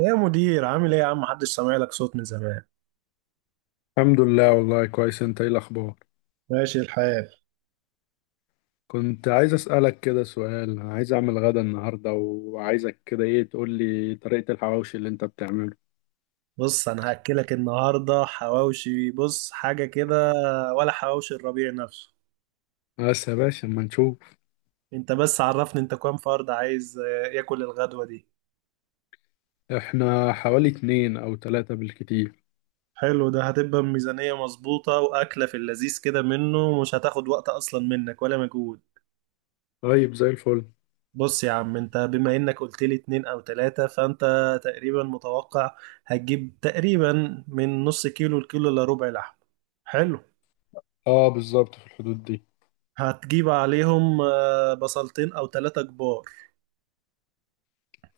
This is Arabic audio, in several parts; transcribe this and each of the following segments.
يا مدير عامل ايه يا عم؟ محدش سامع لك صوت من زمان. الحمد لله، والله كويس. انت ايه الاخبار؟ ماشي الحال. كنت عايز اسالك كده سؤال. عايز اعمل غدا النهارده، وعايزك كده ايه تقول لي طريقه الحواوشي اللي انت بتعمله. بص انا هاكلك النهارده حواوشي، بص حاجه كده. ولا حواوشي الربيع نفسه. بس يا باشا، اما نشوف. انت بس عرفني انت كام فرد عايز ياكل الغدوه دي. احنا حوالي اتنين او تلاتة بالكتير. حلو، ده هتبقى ميزانيه مظبوطه واكله في اللذيذ كده، منه مش هتاخد وقت اصلا منك ولا مجهود. طيب، زي الفل. بص يا عم، انت بما انك قلت لي اتنين او تلاتة فانت تقريبا متوقع هتجيب تقريبا من نص كيلو لكيلو الا ربع لحم. حلو. اه، بالظبط في الحدود دي. هتجيب عليهم بصلتين او ثلاثة كبار.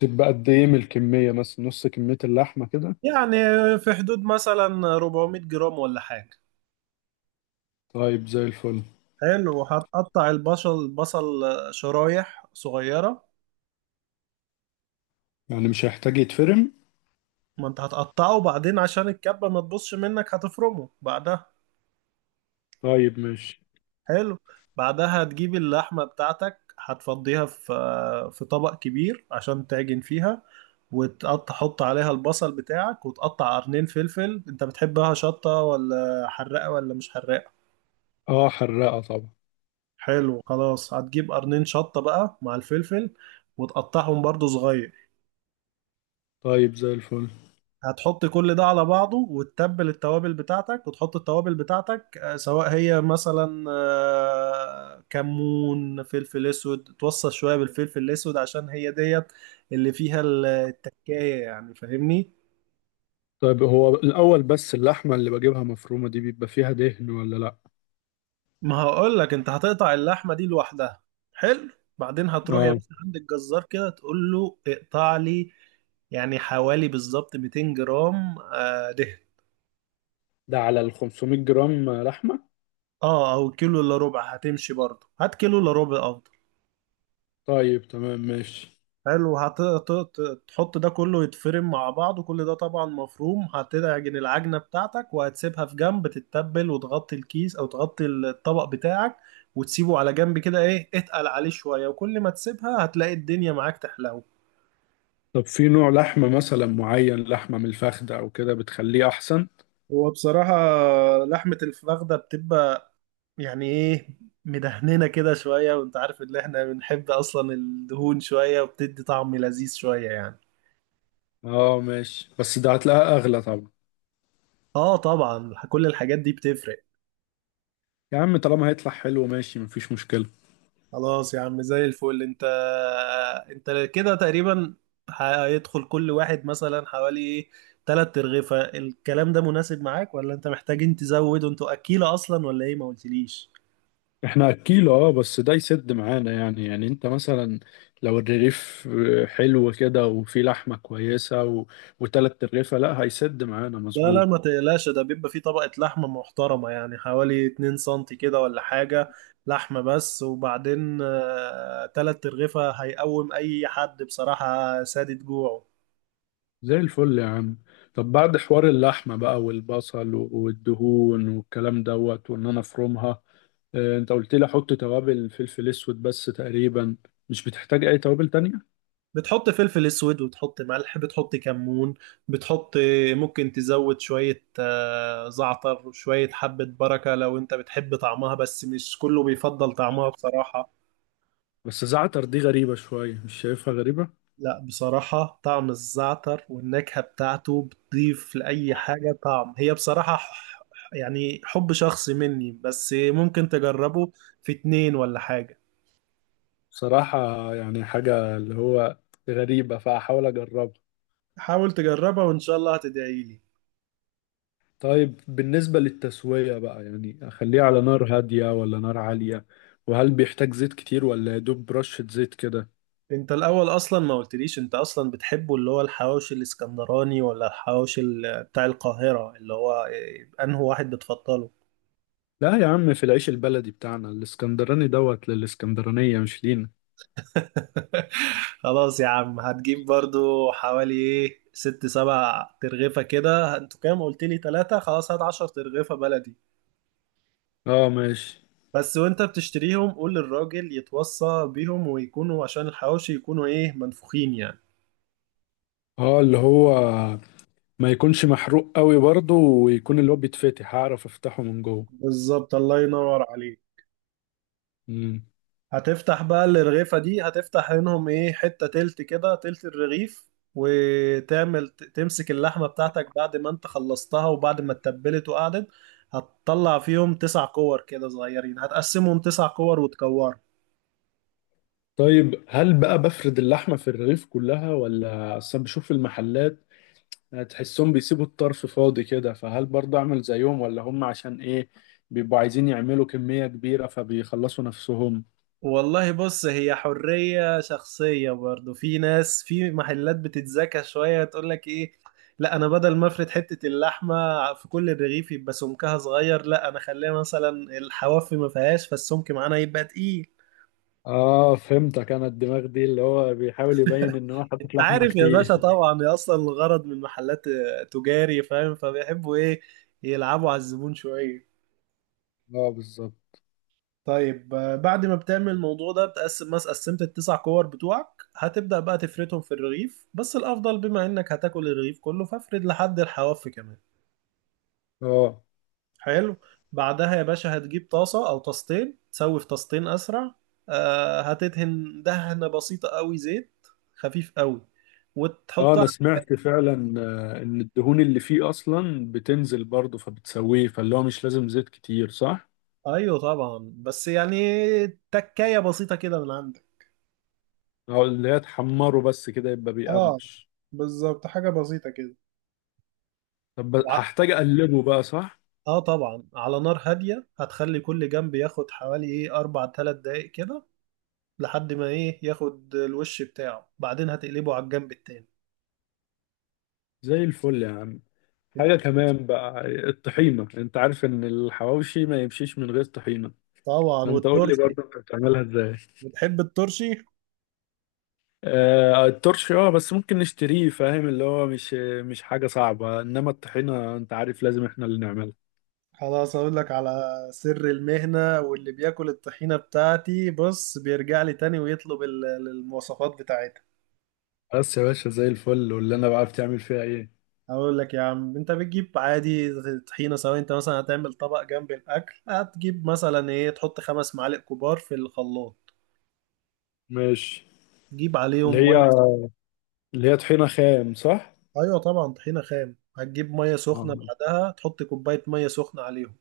تبقى قد ايه من الكميه؟ مثلا نص كميه اللحمه كده؟ يعني في حدود مثلا 400 جرام ولا حاجة. طيب، زي الفل. حلو، وهتقطع البصل شرايح صغيرة. يعني مش هيحتاج يتفرم؟ ما انت هتقطعه، وبعدين عشان الكبة ما تبصش منك هتفرمه بعدها. طيب ماشي. حلو. بعدها هتجيب اللحمة بتاعتك، هتفضيها آه، في طبق كبير عشان تعجن فيها، وتقطع، حط عليها البصل بتاعك وتقطع قرنين فلفل. انت بتحبها شطة ولا حراقة ولا مش حراقة؟ اه، حرقه طبعا. حلو، خلاص هتجيب قرنين شطة بقى مع الفلفل وتقطعهم برضو صغير. طيب، زي الفل. هتحط كل ده على بعضه وتتبل التوابل بتاعتك، وتحط التوابل بتاعتك، سواء هي مثلا كمون، فلفل اسود، توصل شوية بالفلفل الاسود عشان هي ديت اللي فيها التكاية، يعني فاهمني. طيب، هو الأول بس اللحمة اللي بجيبها مفرومة دي بيبقى فيها دهن ولا لأ؟ ما هقول لك، انت هتقطع اللحمة دي لوحدها. حلو. بعدين هتروح يا اه، باشا عند الجزار كده تقول له اقطع لي يعني حوالي بالظبط 200 جرام دهن. ده على ال 500 جرام لحمة؟ اه، او كيلو الا ربع هتمشي برضه، هات كيلو الا ربع افضل. طيب تمام ماشي. حلو، هتحط ده كله يتفرم مع بعض، وكل ده طبعا مفروم. هتعجن العجنة بتاعتك وهتسيبها في جنب تتبل، وتغطي الكيس او تغطي الطبق بتاعك وتسيبه على جنب كده، ايه، اتقل عليه شوية، وكل ما تسيبها هتلاقي الدنيا معاك تحلو. طب في نوع لحمة مثلا معين، لحمة من الفخدة أو كده بتخليه أحسن؟ هو بصراحة لحمة الفخدة بتبقى يعني ايه، مدهننا كده شوية، وانت عارف ان احنا بنحب اصلا الدهون شوية، وبتدي طعم لذيذ شوية يعني. اه ماشي، بس ده هتلاقيها أغلى طبعا. اه طبعا، كل الحاجات دي بتفرق. يا عم، طالما هيطلع حلو ماشي، مفيش مشكلة. خلاص يا عم زي الفل. انت انت كده تقريبا هيدخل كل واحد مثلا حوالي ايه، تلات ترغيفة. الكلام ده مناسب معاك ولا انت محتاجين تزود وانتوا اكيلة اصلا ولا ايه؟ ما قلتليش. احنا أكيل. اه، بس ده يسد معانا. يعني انت مثلا، لو الرغيف حلو كده وفي لحمة كويسة و وتلات رغيفة، لا، هيسد معانا لا، مظبوط. ما تقلقش، ده بيبقى فيه طبقة لحمة محترمة، يعني حوالي 2 سنتي كده ولا حاجة، لحمة بس. وبعدين تلات ترغيفة هيقوم أي حد بصراحة سادد جوعه. زي الفل يا عم. طب بعد حوار اللحمة بقى والبصل والدهون والكلام دوت، وان انا افرمها. انت قلت لي احط توابل فلفل اسود بس تقريبا. مش بتحتاج اي توابل تانية. بتحط فلفل أسود، وتحط ملح، بتحط كمون، بتحط، ممكن تزود شوية زعتر وشوية حبة بركة لو أنت بتحب طعمها، بس مش كله بيفضل طعمها بصراحة. بس زعتر دي غريبة شوية، مش شايفها غريبة؟ لا بصراحة، طعم الزعتر والنكهة بتاعته بتضيف لأي حاجة طعم، هي بصراحة يعني حب شخصي مني، بس ممكن تجربه في اتنين ولا حاجة. بصراحة، يعني حاجة اللي هو غريبة، فاحاول اجربها. حاول تجربها وإن شاء الله هتدعيلي. طيب بالنسبة للتسوية بقى، يعني اخليها على نار هادية ولا نار عالية؟ وهل بيحتاج زيت كتير ولا يا دوب رشة زيت كده؟ انت الأول أصلا ما قلتليش، انت أصلا بتحبه اللي هو الحواوشي الإسكندراني ولا الحواوشي بتاع القاهرة؟ اللي هو إيه، أنهي واحد بتفضله؟ لا يا عم، في العيش البلدي بتاعنا. الاسكندراني دوت للاسكندرانية، مش لينا. خلاص يا عم هتجيب برضو حوالي ايه ست سبع ترغيفة كده. انتوا كام قلت لي؟ تلاتة، خلاص هات عشر ترغيفة بلدي اه ماشي. بس. وانت بتشتريهم قول للراجل يتوصى بيهم ويكونوا عشان الحواوشي يكونوا ايه، منفوخين يعني. اه، اللي هو ما يكونش محروق قوي برضه، ويكون اللي هو بيتفتح، هعرف افتحه من جوه. بالظبط، الله ينور عليك. مم. هتفتح بقى الرغيفة دي، هتفتح منهم ايه، حتة تلت كده، تلت الرغيف. وتعمل تمسك اللحمة بتاعتك بعد ما انت خلصتها وبعد ما اتبلت وقعدت. هتطلع فيهم تسع كور كده صغيرين، هتقسمهم تسع كور وتكورهم. طيب هل بقى بفرد اللحمة في الرغيف كلها؟ ولا اصلا بشوف في المحلات، تحسهم بيسيبوا الطرف فاضي كده، فهل برضه اعمل زيهم؟ ولا هم عشان ايه بيبقوا عايزين يعملوا كمية كبيرة فبيخلصوا نفسهم؟ والله بص، هي حرية شخصية، برضو في ناس في محلات بتتذكى شوية تقول لك ايه، لا انا بدل ما افرد حتة اللحمة في كل الرغيف يبقى سمكها صغير، لا انا خليها مثلا الحواف ما فيهاش فالسمك معانا يبقى تقيل. اه فهمتك. انا الدماغ دي اللي هو بيحاول يبين ان هو حاطط لحمة عارف يا كتير باشا طبعا، هي اصلا الغرض من محلات تجاري، فاهم، فبيحبوا ايه، يلعبوا على الزبون شويه. اه بالظبط. طيب بعد ما بتعمل الموضوع ده، بتقسم مثلا قسمت التسع كور بتوعك، هتبدأ بقى تفردهم في الرغيف، بس الافضل بما انك هتاكل الرغيف كله فافرد لحد الحواف كمان. اه، حلو. بعدها يا باشا هتجيب طاسه او طاستين، تسوي في طاستين اسرع. هتدهن دهنه بسيطه قوي، زيت خفيف قوي، اه وتحط. انا سمعت فعلا ان الدهون اللي فيه اصلا بتنزل برضه فبتسويه، فاللي هو مش لازم زيت كتير، صح؟ ايوه طبعا، بس يعني تكاية بسيطة كده من عندك. اه، اللي هي تحمره بس كده يبقى اه بيقرمش. بالظبط، حاجة بسيطة كده. طب وع- هحتاج اقلبه بقى، صح؟ اه طبعا، على نار هادية، هتخلي كل جنب ياخد حوالي ايه، اربع تلات دقايق كده، لحد ما ايه، ياخد الوش بتاعه، بعدين هتقلبه على الجنب التاني. زي الفل يا عم. حاجة كمان بقى، الطحينة. انت عارف ان الحواوشي ما يمشيش من غير طحينة. طبعا، فانت قول لي والترشي. برضه انت بتعملها ازاي. بتحب الترشي؟ آه الترش اه، بس ممكن نشتريه، فاهم؟ اللي هو مش مش حاجة صعبة. انما الطحينة، انت عارف لازم احنا اللي نعملها. خلاص اقول لك على سر المهنة، واللي بياكل الطحينة بتاعتي بص بيرجع لي تاني ويطلب المواصفات بتاعتها. بس يا باشا، زي الفل. واللي انا بقى بتعمل فيها ايه؟ اقول لك يا عم، انت بتجيب عادي طحينه، سواء انت مثلا هتعمل طبق جنب الاكل، هتجيب مثلا ايه، تحط خمس معالق كبار في الخلاط، ماشي. تجيب اللي عليهم ميه. هي اللي هي طحينة خام، صح؟ ايوه طبعا طحينه خام، هتجيب ميه سخنه، آه. بعدها تحط كوبايه ميه سخنه عليهم.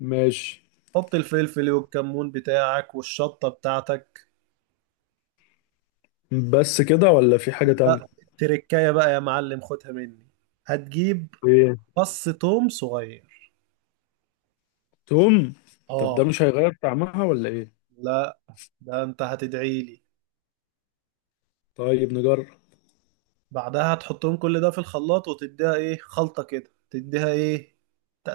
ماشي. حط الفلفل والكمون بتاعك والشطه بتاعتك. بس كده ولا في حاجة تانية؟ لا التركايه بقى يا معلم، خدها مني، هتجيب ايه؟ فص توم صغير. توم؟ طب ده اه مش هيغير طعمها ولا ايه؟ لا، ده انت هتدعي لي. طيب نجرب. بعدها تحطهم كل ده في الخلاط وتديها ايه، خلطة كده، تديها ايه،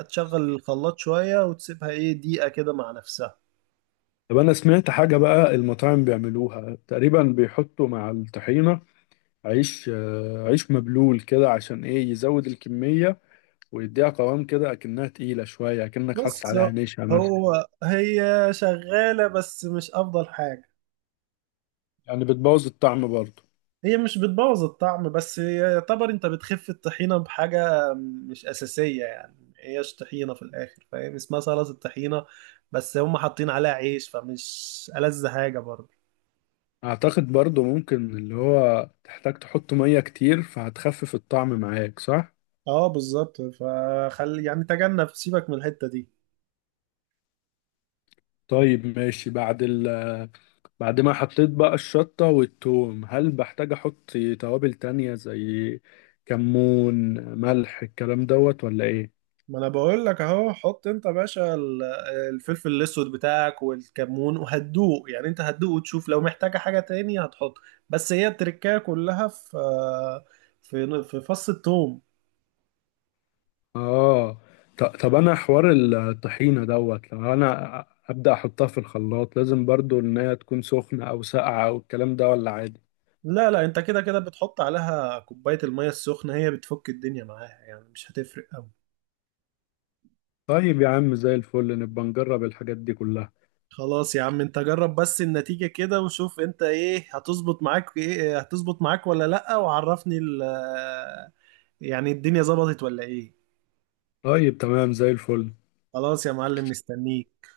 تشغل الخلاط شوية وتسيبها ايه، دقيقة كده مع نفسها. طب انا سمعت حاجة بقى، المطاعم بيعملوها تقريبا، بيحطوا مع الطحينة عيش مبلول كده، عشان ايه، يزود الكمية ويديها قوام كده، اكنها تقيلة شوية، اكنك بص حاطط عليها نشا مثلا. هو هي شغالة، بس مش أفضل حاجة. يعني بتبوظ الطعم برضه؟ هي مش بتبوظ الطعم، بس هي يعتبر انت بتخف الطحينة بحاجة مش أساسية، يعني هيش طحينة في الآخر، فاهم، اسمها سلطة الطحينة، بس هم حاطين عليها عيش فمش ألذ حاجة برضه. اعتقد برضو، ممكن اللي هو تحتاج تحط مية كتير، فهتخفف الطعم معاك، صح؟ اه بالظبط، فخلي يعني تجنب، سيبك من الحتة دي. طيب ماشي. بعد ما حطيت بقى الشطة والثوم، هل بحتاج احط توابل تانية زي كمون، ملح، الكلام دوت، ولا ايه؟ ما انا بقول لك اهو، حط انت يا باشا الفلفل الاسود بتاعك والكمون، وهتدوق يعني، انت هتدوق وتشوف لو محتاجة حاجة تاني هتحط. بس هي التركية كلها في في فص الثوم. اه. طب انا حوار الطحينة دوت، لو انا ابدأ احطها في الخلاط، لازم برضو ان هي تكون سخنة او ساقعة او الكلام ده، ولا عادي؟ لا، انت كده كده بتحط عليها كوباية المية السخنة، هي بتفك الدنيا معاها، يعني مش هتفرق قوي. طيب يا عم، زي الفل، نبقى نجرب الحاجات دي كلها. خلاص يا عم انت جرب بس النتيجة كده وشوف، انت ايه هتظبط معاك ايه هتظبط معاك ولا لأ، وعرفني ال، يعني الدنيا ظبطت ولا ايه. طيب تمام، زي الفل. خلاص يا معلم مستنيك.